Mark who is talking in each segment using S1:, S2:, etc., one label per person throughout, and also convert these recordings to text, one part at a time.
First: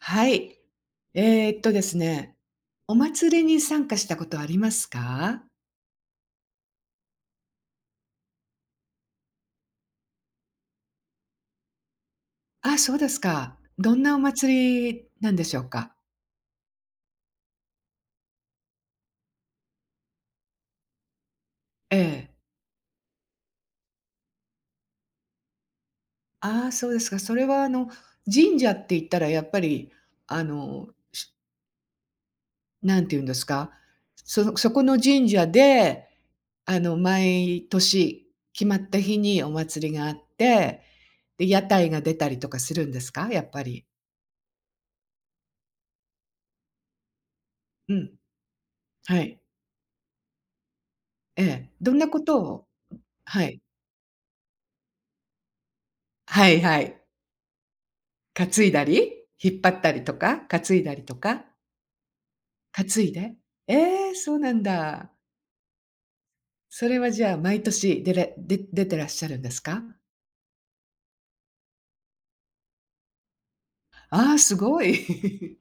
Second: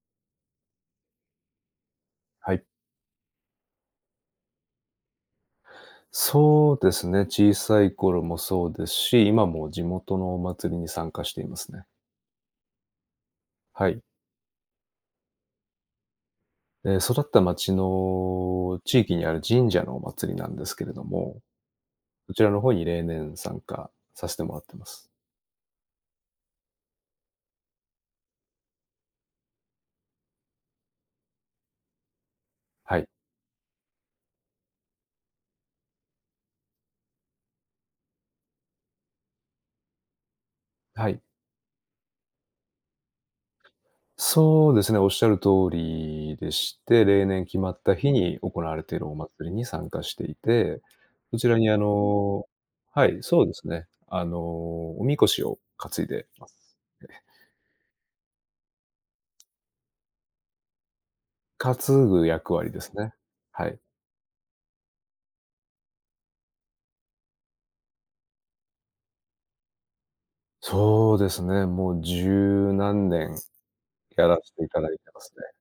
S1: はい。ですね、
S2: はい。
S1: お祭りに参加したことありますか？
S2: そうですね、小さい頃もそうですし、今も地元のお祭りに参加していますね。
S1: あ、そうですか。
S2: は
S1: ど
S2: い。
S1: んなお祭りなんでしょうか？
S2: 育った町の地域にある神社のお祭りなんですけれども、
S1: ええ。
S2: そちらの方に例年参加させてもらってます。
S1: ああ、そうですか。それは神社って言ったらやっぱり、あの、し
S2: は
S1: なん
S2: い。
S1: て言うんですか、そこの神社で、毎年決まった日にお祭りがあって、
S2: はい。
S1: で、屋台が出たりとかするんですか？やっぱり。
S2: そうですね、おっしゃる通りでして、例年決まっ
S1: う
S2: た日
S1: ん。
S2: に行われているお
S1: はい。
S2: 祭りに参加していて、そ
S1: え
S2: ちらに
S1: え。どんなことを。
S2: はい、そ
S1: は
S2: うで
S1: い。
S2: すね。おみこしを担いでま
S1: はい
S2: す。
S1: はい。担いだり、引っ張ったりとか、担いだりとか、
S2: 担ぐ役割です
S1: 担い
S2: ね。
S1: で。
S2: はい。
S1: ええ、そうなんだ。それはじゃあ毎年出れで出てらっしゃるんですか？
S2: そうですね、もう十何年や
S1: ああ、
S2: らせ
S1: す
S2: ていた
S1: ご
S2: だいてますね。
S1: い。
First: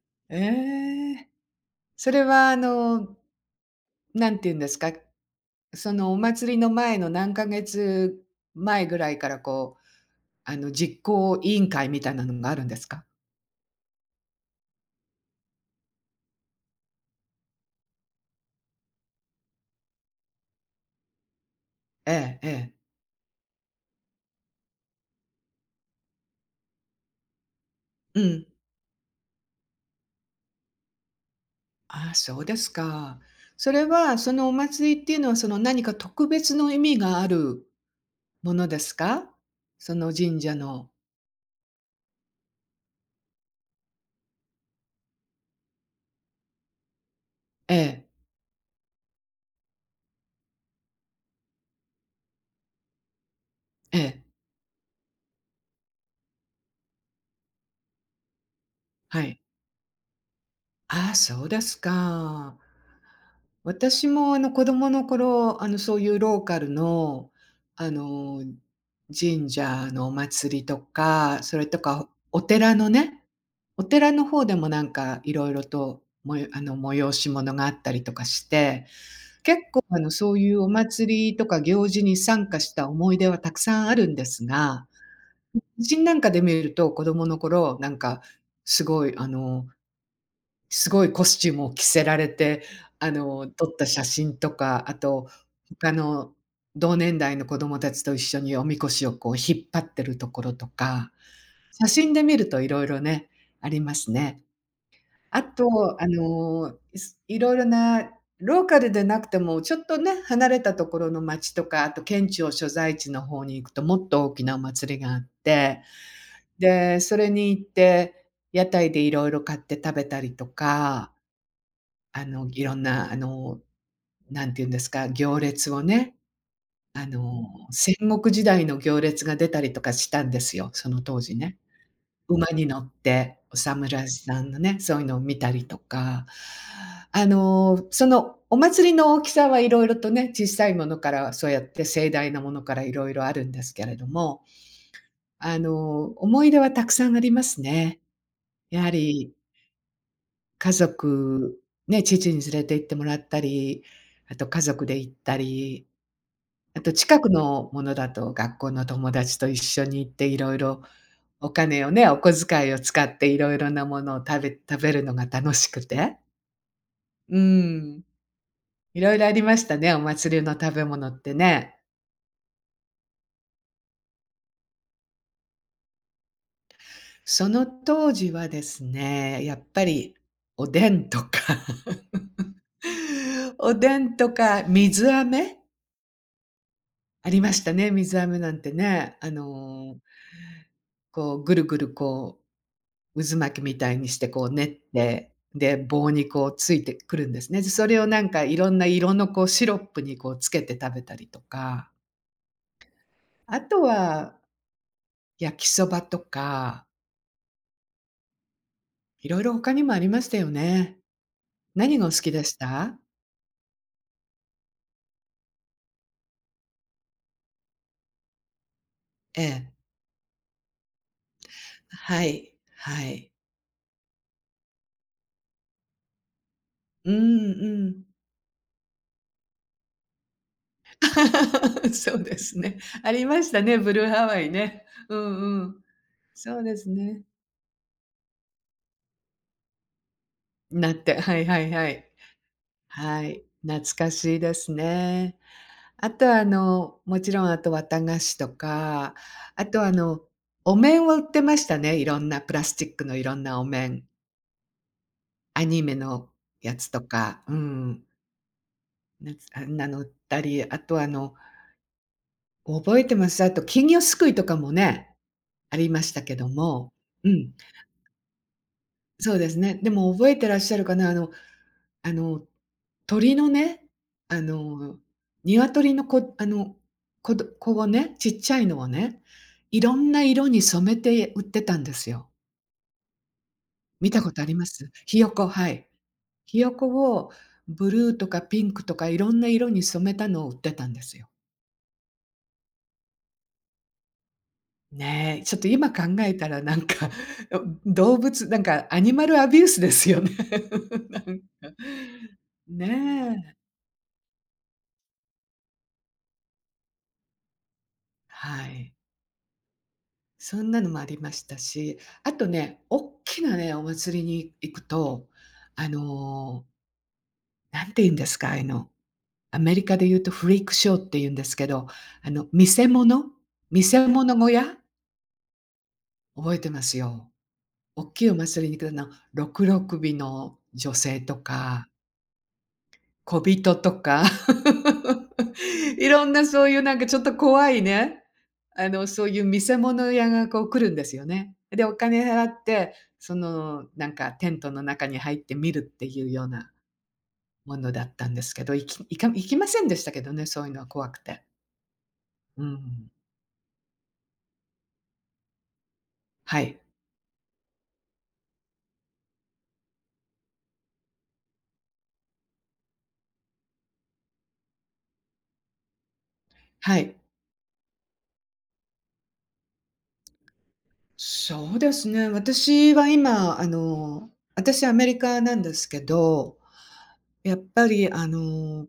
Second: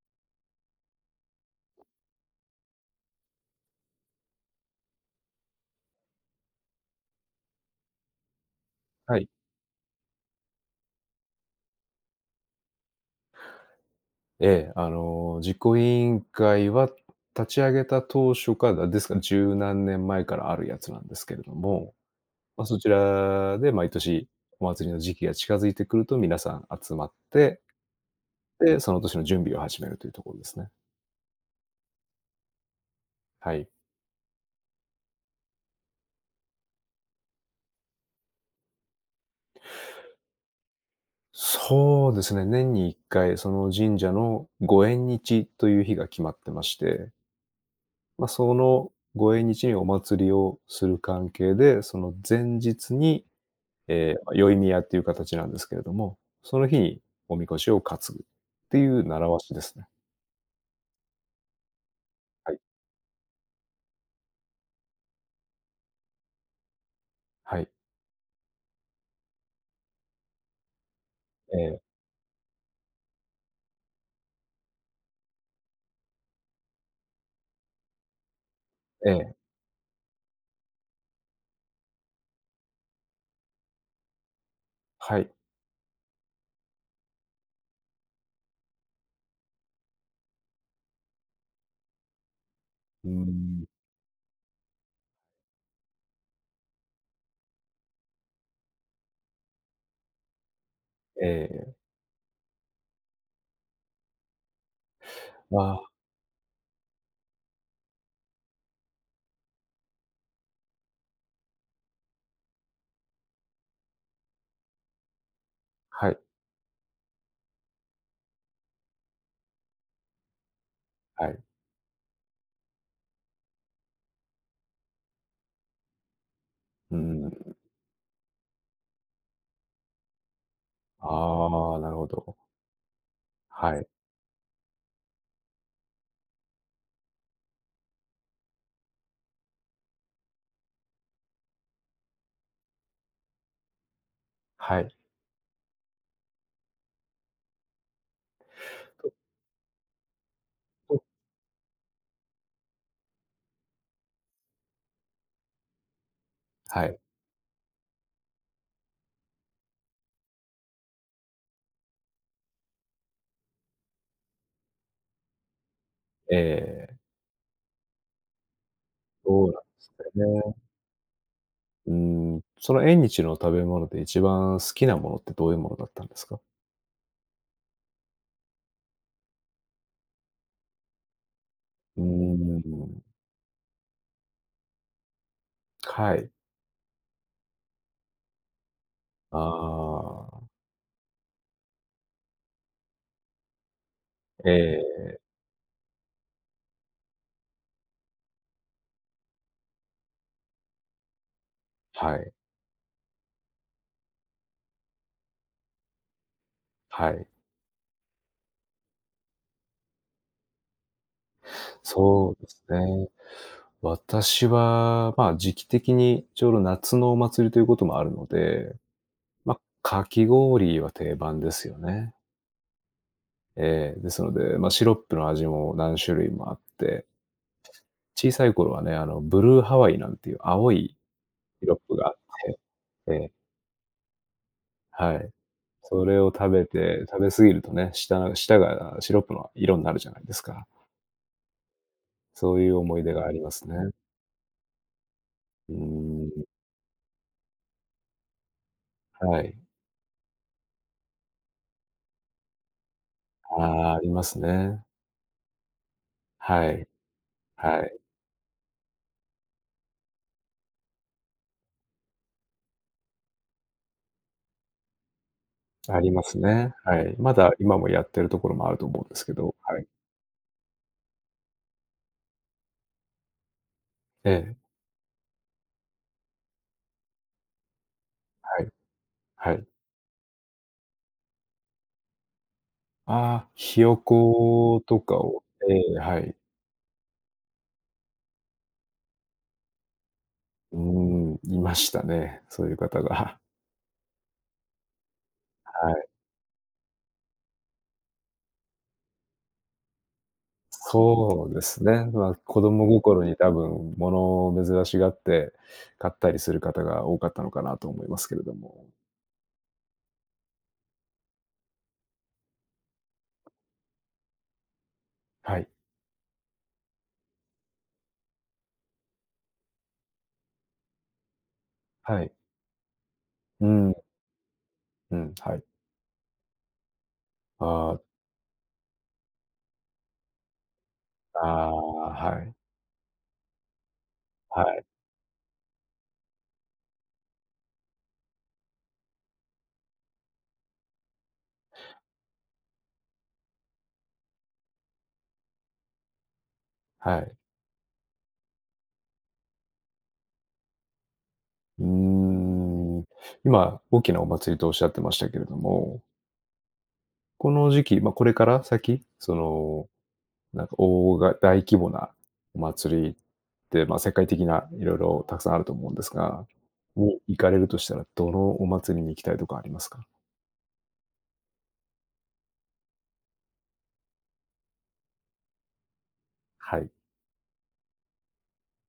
S1: ええ。それはなんて言うんですか、そのお祭りの前の何ヶ月前ぐら
S2: は
S1: い
S2: い。
S1: からこう、実行委員会みたいなのがあるんですか？
S2: ええ、あの、実行委員会は立ち上げた当初から、ですから十何年前からあるやつなんですけれども、
S1: えええ
S2: まあ、そ
S1: え。
S2: ちらで毎年お祭りの時期が近づいてくると皆さん集まって、
S1: うん。
S2: で、その年の準備を始めるというところですね。
S1: ああ、そうですか。
S2: はい。
S1: それは、そのお祭りっていうのは、その何か特別の意味があるものですか？その神社の。
S2: そうですね、年に1回その神社のご縁日という日が決まってまして、
S1: ええ、
S2: まあ、そのご縁日にお祭りをする関係で、その前日に、
S1: え
S2: ええ、
S1: え、
S2: ま、宵宮っていう形なんですけれども、その日におみこしを担ぐっていう
S1: は
S2: 習わ
S1: い。
S2: しですね。
S1: ああ、そうです
S2: は
S1: か。
S2: い。
S1: 私も子供の頃、そういうローカルの、
S2: はい。
S1: あの、神社のお祭りとか、そ
S2: え
S1: れと
S2: え、
S1: かお寺のね、お寺の方でもなんかいろいろと、もよあの催し物があったりとかして、
S2: ええ、
S1: 結構、そういうお祭りとか行事に参加した思い出はたくさんあるんですが、
S2: はい。
S1: 写真なんかで見ると、子供の頃、なんか、すごい、すごいコスチュームを着せられて、
S2: うーん、
S1: 撮った写真とか、あと、他の同年代の子供たちと一緒におみこしをこう引っ張ってるところとか、
S2: ええ、
S1: 写真で見ると色々ね、ありますね。あ
S2: あ
S1: と、
S2: あ、
S1: いろいろなローカルでなくても、ちょっとね、離れたところの町とか、あと県庁所在地の方に行くと、もっと大きなお祭りがあって、
S2: はい、
S1: で、それに行って、屋台でいろいろ買って食べたりとか、
S2: はい。
S1: いろんな、なんていうんですか、行列をね、
S2: うん。
S1: 戦国時代の行列が出たりとかしたんですよ、その当時ね。
S2: ああ、なるほど。
S1: 馬に乗って、お
S2: はい、
S1: 侍さんのね、そういうのを見たりとか、そのお祭りの大きさはいろいろとね、小さいものから、そうやって盛大なものからいろいろあるんですけれども、
S2: はい。
S1: 思い出はたくさんありますね。やは
S2: と
S1: り家
S2: と
S1: 族、ね、父に連れて行ってもらったり、あと家族で行ったり、あ
S2: は
S1: と
S2: い。
S1: 近くのものだと、学校の友達と一緒に行っていろいろお金をね、お小遣いを使っていろいろなものを食べるのが楽しくて、
S2: ええ、
S1: うん。いろいろあり
S2: そうなん
S1: ま
S2: で
S1: したね、
S2: す
S1: お祭り
S2: よ
S1: の食
S2: ね。
S1: べ物ってね。
S2: うーん、その縁日の食べ物で一番好きなものってどういうものだったんですか？
S1: その当時はですね、やっぱりおでんとか
S2: うー ん、
S1: おでんとか水飴
S2: はい。
S1: ありましたね、水飴なんてね。
S2: ああ、
S1: こうぐるぐる渦巻きみたいにしてこ
S2: え
S1: う練っ
S2: え、
S1: て、で、棒にこうついてくるんですね。で、それをなんかいろんな色のこうシロップにこうつけて食べたりとか、
S2: はい、
S1: あとは焼きそばとか、
S2: はい。
S1: いろいろ他にもありましたよね。何がお好
S2: そ
S1: き
S2: う
S1: で
S2: で
S1: し
S2: す
S1: た？
S2: ね。私は、まあ、時期的にちょうど夏のお祭りということもあるので、
S1: え
S2: ま、
S1: え。
S2: かき氷は定番ですよね。
S1: はい、はい。
S2: ええ、ですので、ま、シロップの味も何種類もあって、
S1: うんうん。
S2: 小さい頃はね、あの、ブルーハワイなんていう青いシロッ プがあっ
S1: そうです
S2: て、
S1: ね。あ
S2: え
S1: り
S2: え、
S1: ましたね、ブルーハワイね。う
S2: は
S1: ん
S2: い。
S1: うん。
S2: それを食
S1: そう
S2: べ
S1: です
S2: て
S1: ね。
S2: 食べ過ぎるとね、舌がシロップの色んなるじゃないですか。
S1: なって、はいはいはい。
S2: そういう思い出
S1: は
S2: があり
S1: い、
S2: ますね。
S1: 懐かしいですね。
S2: う
S1: あと
S2: ー
S1: は、
S2: ん、
S1: もちろん、あと綿菓子とか、
S2: はい。
S1: あと、お面を売ってましたね、いろんなプラスチックのいろんなお
S2: ああ、あ
S1: 面。
S2: りますね。
S1: アニメの
S2: は
S1: や
S2: い、
S1: つとか、う
S2: はい。
S1: ん、あんなの売ったり、あと、覚えてます、あと金魚すくいとかもね、あり
S2: あ
S1: ま
S2: り
S1: し
S2: ま
S1: たけ
S2: す
S1: ど
S2: ね。
S1: も。
S2: はい。
S1: う
S2: ま
S1: ん、
S2: だ今もやってるところもあると思うんですけ
S1: そうで
S2: ど、
S1: すね。
S2: はい。
S1: でも覚えてらっしゃるかな、あの、鳥のね、
S2: え
S1: あ
S2: え、
S1: の、鶏のこ子をね、ちっちゃ
S2: は
S1: い
S2: い、
S1: のをね、
S2: はい。
S1: いろんな色に染めて売ってたんですよ。
S2: ああ、ひよ
S1: 見たことありま
S2: こ
S1: す？
S2: とか
S1: ひよ
S2: を、
S1: こ、は
S2: え
S1: い。
S2: え、はい。
S1: ひよこをブルーとかピンクとかいろんな色に染めたのを売って
S2: うー
S1: たんですよ。
S2: ん、いましたね、そういう方が。
S1: ねえ、ちょっと今
S2: は
S1: 考
S2: い。
S1: えたらなんか、動物なんかアニマルアビュースですよね。なんか。
S2: そうですね。まあ、子供心に
S1: ね
S2: 多
S1: え、
S2: 分物を珍しがって買ったりする方が多かったのかなと思いますけれど
S1: は
S2: も。
S1: い。そんなのもありましたし、あとね、おっきなね、お祭りに行くと、
S2: はい、
S1: あの、なんて言うんですか、ああいうの、アメリカで言うとフリークショーって言うんですけど、
S2: は
S1: あ
S2: い。
S1: の、見せ物
S2: う
S1: 見
S2: ん、
S1: せ物小屋
S2: うん、はい。
S1: 覚えてますよ。
S2: ああ、
S1: おっきいお祭りに行くとろくろ首の女性と
S2: ああ、
S1: か、
S2: はい、
S1: 小人とか、
S2: はい、
S1: いろんなそういうなんかちょっと怖いね、そういう見せ物屋がこう来るんですよね。で、お金払って、その、なんかテントの中に入って見るっていうような
S2: はい。
S1: ものだったんですけど、行きませんでしたけどね、そういうのは怖くて。
S2: うー
S1: う
S2: ん。
S1: ん。
S2: 今、大きなお祭りとおっしゃってましたけれども、
S1: はい。
S2: この時期、ま、これから先、その、なんかおおが大規模なお祭りって、ま、世界的な色々たくさんあると思うんですが、
S1: はい。
S2: に行かれるとしたら、どのお祭りに行きたいとかありますか？
S1: そうですね、私は今、私アメリカなんですけど、
S2: はい。
S1: やっぱり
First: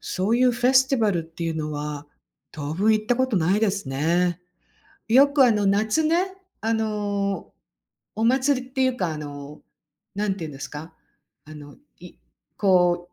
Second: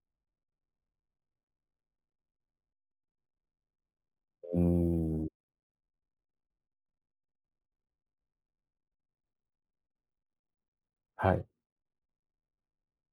S1: そういうフェスティバルっていうのは、当分行ったことないですね。
S2: うー
S1: よ
S2: ん。
S1: く夏ね、あの、お祭りっていうか、なんて言うんですか、
S2: はい。
S1: あの、いこ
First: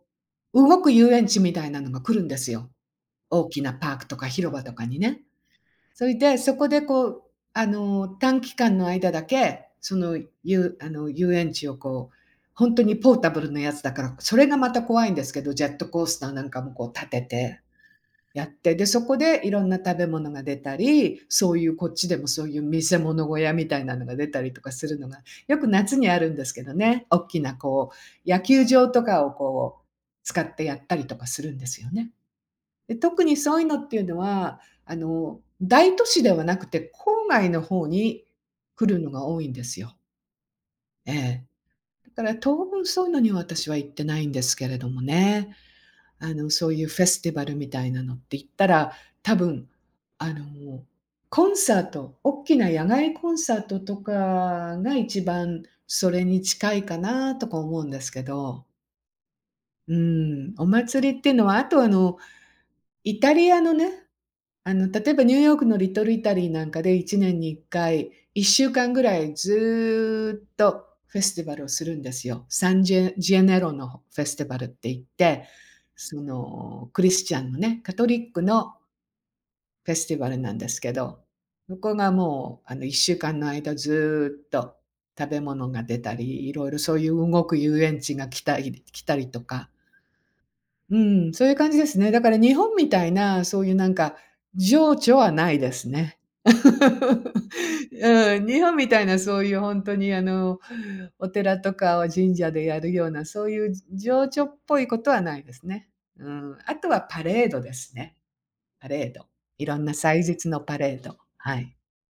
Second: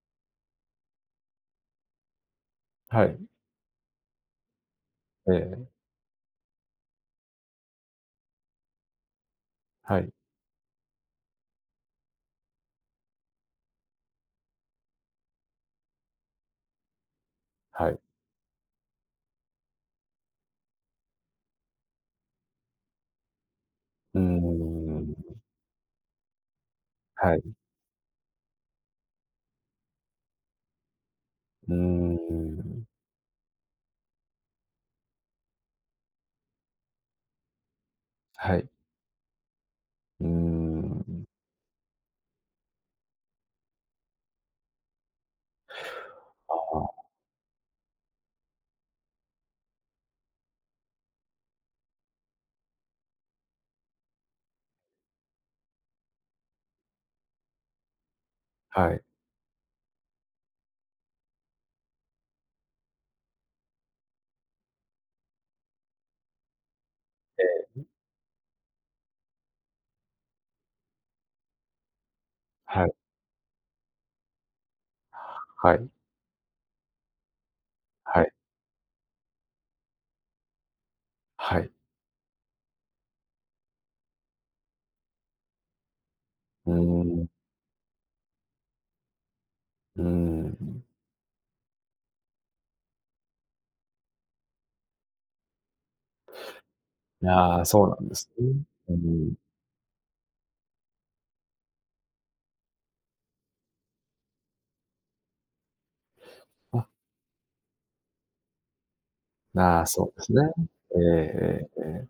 S1: う、動く遊園地みたいなのが来るんですよ。
S2: はい。
S1: 大きなパークとか広場とかにね。
S2: ええ。
S1: それで、そこでこう、短期間の間だけ、そ
S2: はい。
S1: の、遊あの、遊園地をこう、本当にポータブルのやつだから、それがまた怖いんですけど、ジェットコースターなんかもこう立てて
S2: はい。
S1: やって、で、そこでいろんな食べ物が出たり、そういうこっちでもそういう見せ物小屋みたいなのが
S2: うー
S1: 出たりとかするのが、
S2: ん。
S1: よく夏にあるんですけどね、大
S2: は
S1: き
S2: い。
S1: なこう、野球場とかをこう、使ってやったりとかするんで
S2: うー
S1: すよね。
S2: ん。
S1: で、特にそういうのっていうのは、大都市ではなくて、郊外の方に
S2: はい。
S1: 来るのが多いんですよ。
S2: うー
S1: え
S2: ん。
S1: え。だから当分そういうのには私は行ってないんですけれどもね。
S2: あ
S1: そういう
S2: あ。
S1: フェスティバルみたいなのって言ったら、多分、あの、コンサート、大きな野外コンサートとかが一番それに近いかなとか思うんですけど。
S2: はい。
S1: うん、お祭りっていうのは、あとイタリアのね、例えばニューヨークのリトルイタリーなんかで1年
S2: え
S1: に1
S2: え、
S1: 回、1週間ぐらいずーっとフェスティバルをするんですよ。サン
S2: はい、
S1: ジェネロのフェスティバルって言って、
S2: はい、
S1: その、クリスチャンのね、カト
S2: は
S1: リ
S2: い、
S1: ックのフェスティバルなんですけど、
S2: はい。
S1: そこがもう、1週間の間ずーっと食べ物が出たり、いろい
S2: う
S1: ろそう
S2: ー
S1: いう
S2: ん、
S1: 動く遊園地が来たり来たりとか、
S2: うーん。
S1: うん、そういう感じですね。だから日本みたいな、そういうなんか情緒はないですね。
S2: ああ、そうなんです
S1: うん、
S2: ね。
S1: 日本み
S2: うー
S1: たいな
S2: ん。
S1: そういう本当にお寺とかを神社でやるような、そういう情緒っぽいことはないですね。うん、あ
S2: あ、
S1: とはパレードですね。パレード。いろ
S2: あ
S1: ん
S2: あ、
S1: な
S2: そう
S1: 祭
S2: ですね。
S1: 日のパ
S2: え
S1: レ
S2: え
S1: ード。は
S2: え
S1: い。
S2: えええ。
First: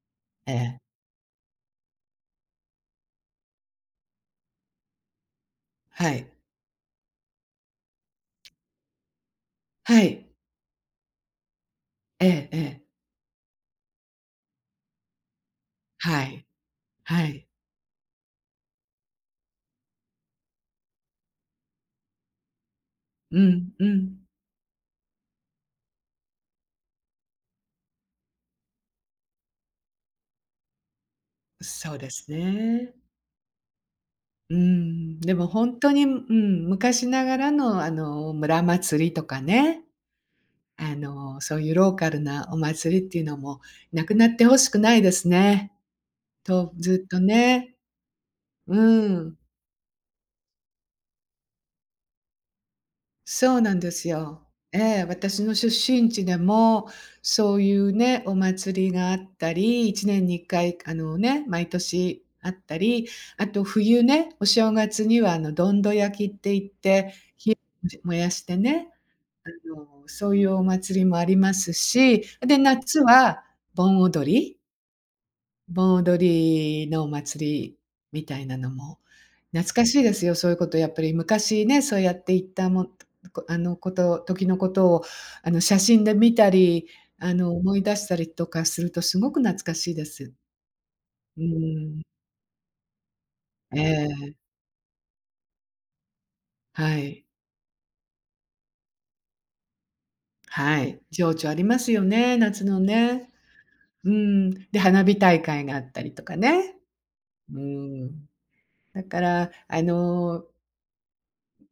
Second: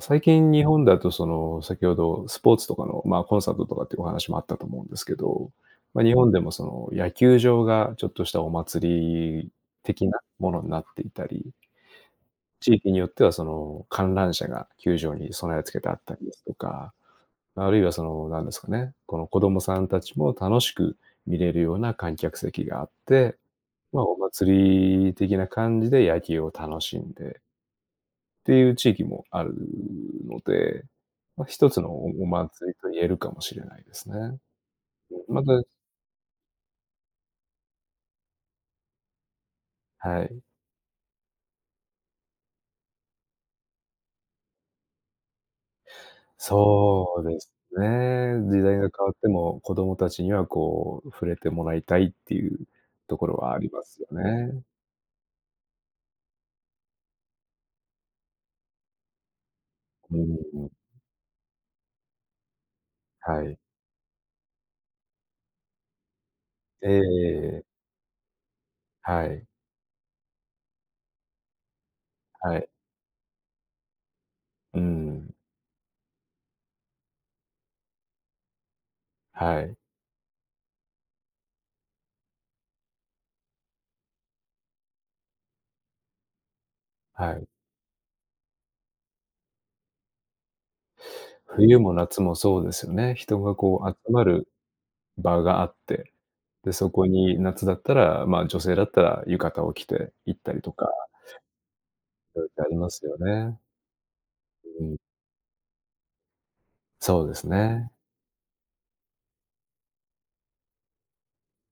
S2: 最近
S1: え
S2: 日
S1: え。
S2: 本だとその、先ほどスポーツとかの、まあ、コンサートとかっていうお話もあったと思うんですけど、ま、
S1: は
S2: 日
S1: い。
S2: 本でもその野球場がちょっとしたお祭り
S1: は
S2: 的な
S1: い。
S2: ものになっていたり、
S1: えええ
S2: 地
S1: え。
S2: 域によってはその観覧車が球場に備え付けてあった
S1: は
S2: りです
S1: い。
S2: とか、
S1: はい。
S2: あるいはその、なんですかね、この子供さんたちも楽しく見れるような観客席があって、
S1: うん、う
S2: まあ、お
S1: ん。
S2: 祭り的な感じで野球を楽しんでっていう地域もあるので、まあ、一つの
S1: そう
S2: お
S1: で
S2: お
S1: す
S2: 祭りと
S1: ね。
S2: 言えるかもしれないですね。
S1: うん、で
S2: ま
S1: も
S2: た、
S1: 本当に、昔ながらの村祭りとかね、
S2: はい。
S1: そういうローカルなお祭りっていうのもなくなって欲しくないですね。と、ずっと
S2: そうです
S1: ね。
S2: ね。時代
S1: う
S2: が変わって
S1: ん。
S2: も子供たちにはこう触れてもらいたいっていうところは
S1: そ
S2: あ
S1: う
S2: り
S1: なん
S2: ま
S1: で
S2: す
S1: す
S2: よ
S1: よ。
S2: ね。
S1: ええ、私の出身地でも、そういうね、お祭りがあったり、1
S2: う
S1: 年に1
S2: ん、
S1: 回あのね、毎年あったり、
S2: は
S1: あ
S2: い。
S1: と冬ね、お正月にはどんど焼きって言っ
S2: え
S1: て、
S2: え。
S1: 燃やしてね、
S2: はい、
S1: そういうお祭りもありますし、
S2: は
S1: で、
S2: い。
S1: 夏は盆踊り
S2: うん、
S1: 盆踊りのお祭りみたいなのも、
S2: は
S1: 懐
S2: い、
S1: かしいですよ。そういうことやっぱり昔ね、そうやって行ったもこあの、こと、時のことを写真で見たり、
S2: はい。
S1: 思い出したりとかするとすごく懐かしいです。う
S2: 冬も
S1: ん。
S2: 夏もそうですよね。人が
S1: え
S2: こう集ま
S1: え、
S2: る場があって、で、そ
S1: は
S2: こ
S1: い。
S2: に夏だったら、まあ、女性だったら浴衣を着て行ったりと
S1: は
S2: か、
S1: い。情緒ありますよね、
S2: そうやって
S1: 夏
S2: あり
S1: の
S2: ますよ
S1: ね。
S2: ね。
S1: うん。で、
S2: うん。
S1: 花火大会があったりとかね。
S2: そうです
S1: う
S2: ね。
S1: ん。だから、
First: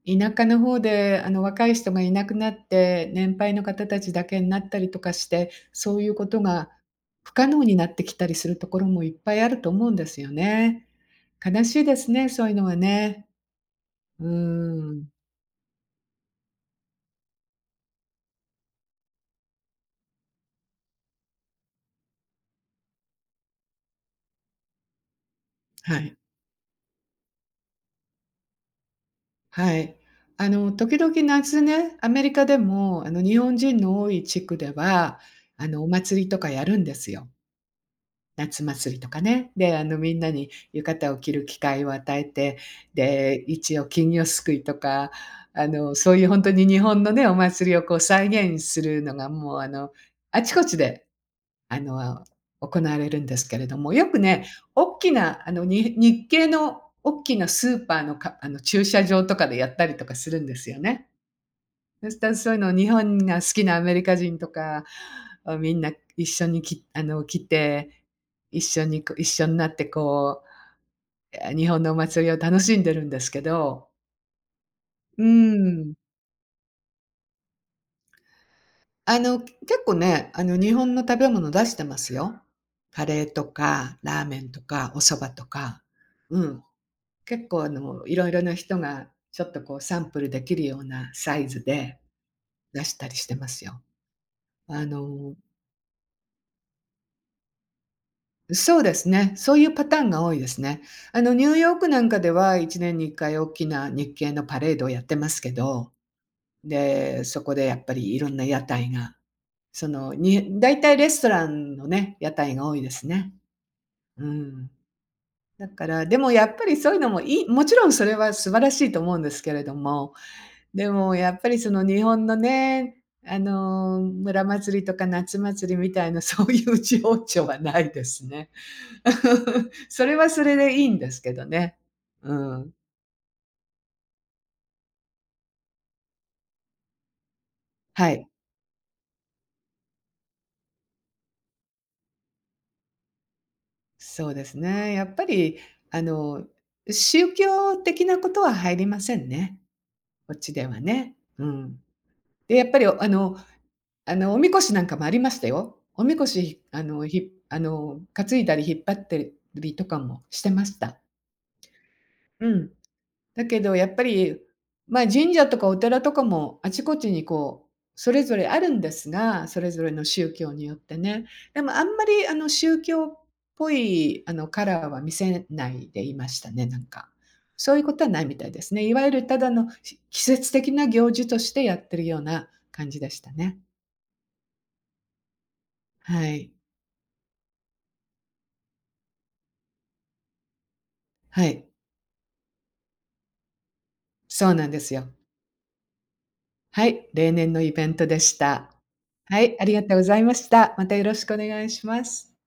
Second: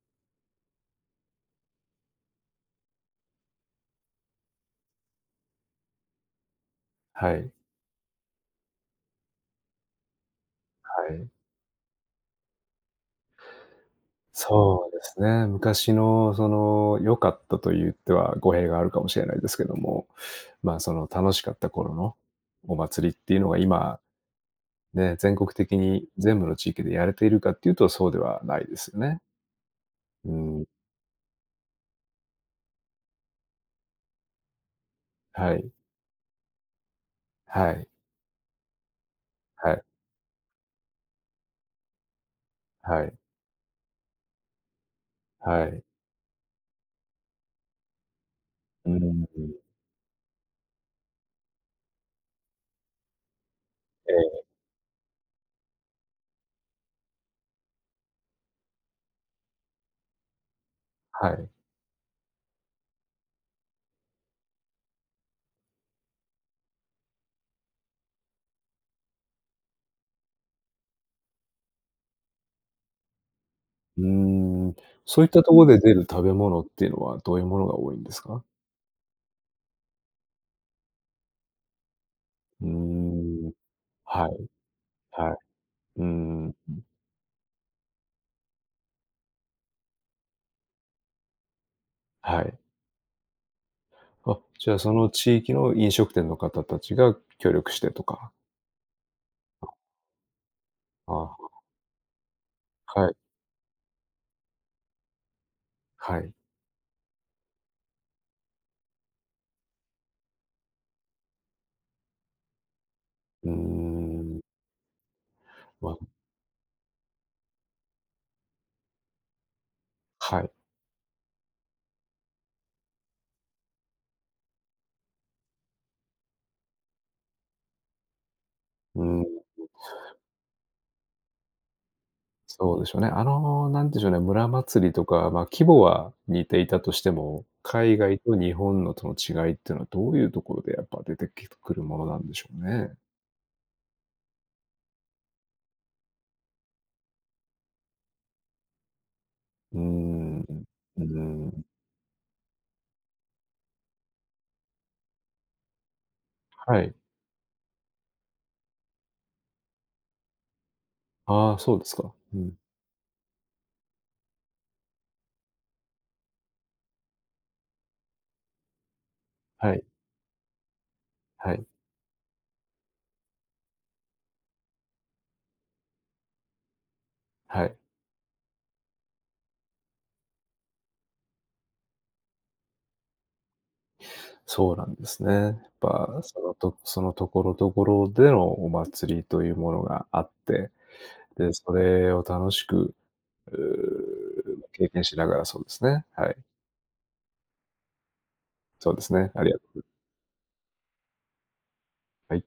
S1: 田舎の方で、若い人がいなくなって、年配の方たちだけになったりとかして、そういうことが
S2: は
S1: 不
S2: い、
S1: 可
S2: は
S1: 能になってきたりするところもいっぱいあると思うんですよね。
S2: い。
S1: 悲しいですね、そういうのはね。う
S2: そ
S1: ー
S2: うで
S1: ん。
S2: すね。昔のその良かったと言っては語弊があるかもしれないですけども、まあ、その楽しかった頃のお祭りっていうのが今、ね、全国的
S1: は
S2: に
S1: い。
S2: 全部の地域でやれているかっていうとそうではないですよね。
S1: はい。
S2: うん、
S1: 時々夏ね、アメリカでも、日本人の多い地区では、
S2: はい、
S1: お祭りとかやるんですよ。
S2: はい、
S1: 夏祭りとかね。
S2: は
S1: で、
S2: い、
S1: みんなに浴衣を着る機会を与えて、
S2: はい、
S1: で、一応金魚すくいとか、
S2: はい。
S1: そういうほんとに日本のね、お祭りをこう再現す
S2: う
S1: るの
S2: ん、
S1: が、もう、あの、あちこちで、あの、行われるんですけれども、よ
S2: え
S1: く
S2: え、
S1: ね、おっきな、日系のおっきなスーパーのかあの、駐車場とかでやったりとかするんですよね。
S2: はい。
S1: そそういうのを日本が好きなアメリカ人とかみんな一緒にきあの来て一緒になってこう、日本のお祭りを楽しんでるんですけど、
S2: うーん、
S1: う
S2: そういったとこで出
S1: ん。
S2: る食べ物っていうのはどういうものが多いんですか？
S1: 結構ね、日本の食べ物出してますよ。
S2: うー
S1: カレーと
S2: ん、
S1: かラー
S2: は
S1: メ
S2: い、
S1: ンとかお蕎
S2: は
S1: 麦
S2: い、
S1: とか。
S2: うー
S1: う
S2: ん、
S1: ん。結構いろいろな人がちょっとこうサンプルできるようなサイズで
S2: はい。
S1: 出したりしてますよ。
S2: あ、じゃあ
S1: あ
S2: その
S1: の
S2: 地域の飲食店の方たちが協力してとか。
S1: そうですね。そういうパターンが多いですね。ニ
S2: あ
S1: ューヨークなんかでは1年
S2: あ、
S1: に
S2: は
S1: 1
S2: い、
S1: 回大きな日系のパレードをやってますけど、
S2: はい。
S1: で、そこでやっぱりいろんな屋台が、大体レストランのね、屋台が多いですね。
S2: うー
S1: う
S2: ん、
S1: ん。だか
S2: ま、
S1: ら、でもやっぱりそういうのもいい、もちろんそれは素晴らしいと思うんですけれども、
S2: はい。
S1: でもやっぱりその日本のね、村祭りとか夏祭りみたいなそういう情緒はないですね。
S2: うーん。
S1: それはそれでいいんですけどね。うん。
S2: そうでしょうね。あの、なんでしょうね、村祭りとか、まあ、規模は似ていたとしても、海
S1: は
S2: 外
S1: い。
S2: と日本のとの違いっていうのはどういうところでやっぱ出てくるものなんでしょうね。
S1: そうですね。やっぱり、あの、宗教的なことは入りませんね、
S2: うー
S1: こっ
S2: ん、う
S1: ちでは
S2: ー
S1: ね。う
S2: ん、
S1: ん。で、やっぱり、おみこしなんかもありましたよ。おみこし、
S2: は
S1: あ
S2: い。
S1: の、ひあの、担いだり引っ張ってりとかもしてました。
S2: ああ、そうですか。う
S1: う
S2: ん。
S1: ん。だけどやっぱり、まあ、神社とかお寺とかもあちこちにこう、それぞれあるんですが、それ
S2: はい、
S1: ぞれの宗教によってね。
S2: は
S1: で
S2: い、
S1: もあんまり宗教っぽいカラーは見せないでいましたね、なんか。
S2: は
S1: そう
S2: い。
S1: いうことはないみたいですね。いわゆるただの季節的な行事としてやってるような感じでしたね。
S2: そうなんですね。やっぱ
S1: はい。
S2: そのところどころでのお祭りというものがあって、
S1: は
S2: で、
S1: い。
S2: それを楽しく、
S1: そう
S2: う、
S1: なんで
S2: 経
S1: す
S2: 験
S1: よ。
S2: しながらそうですね。はい。
S1: はい、例年のイベントでした。
S2: そうですね。
S1: は
S2: ありが
S1: い、あ
S2: と
S1: りが
S2: う
S1: とうございました。またよろしくお願いします。
S2: はい。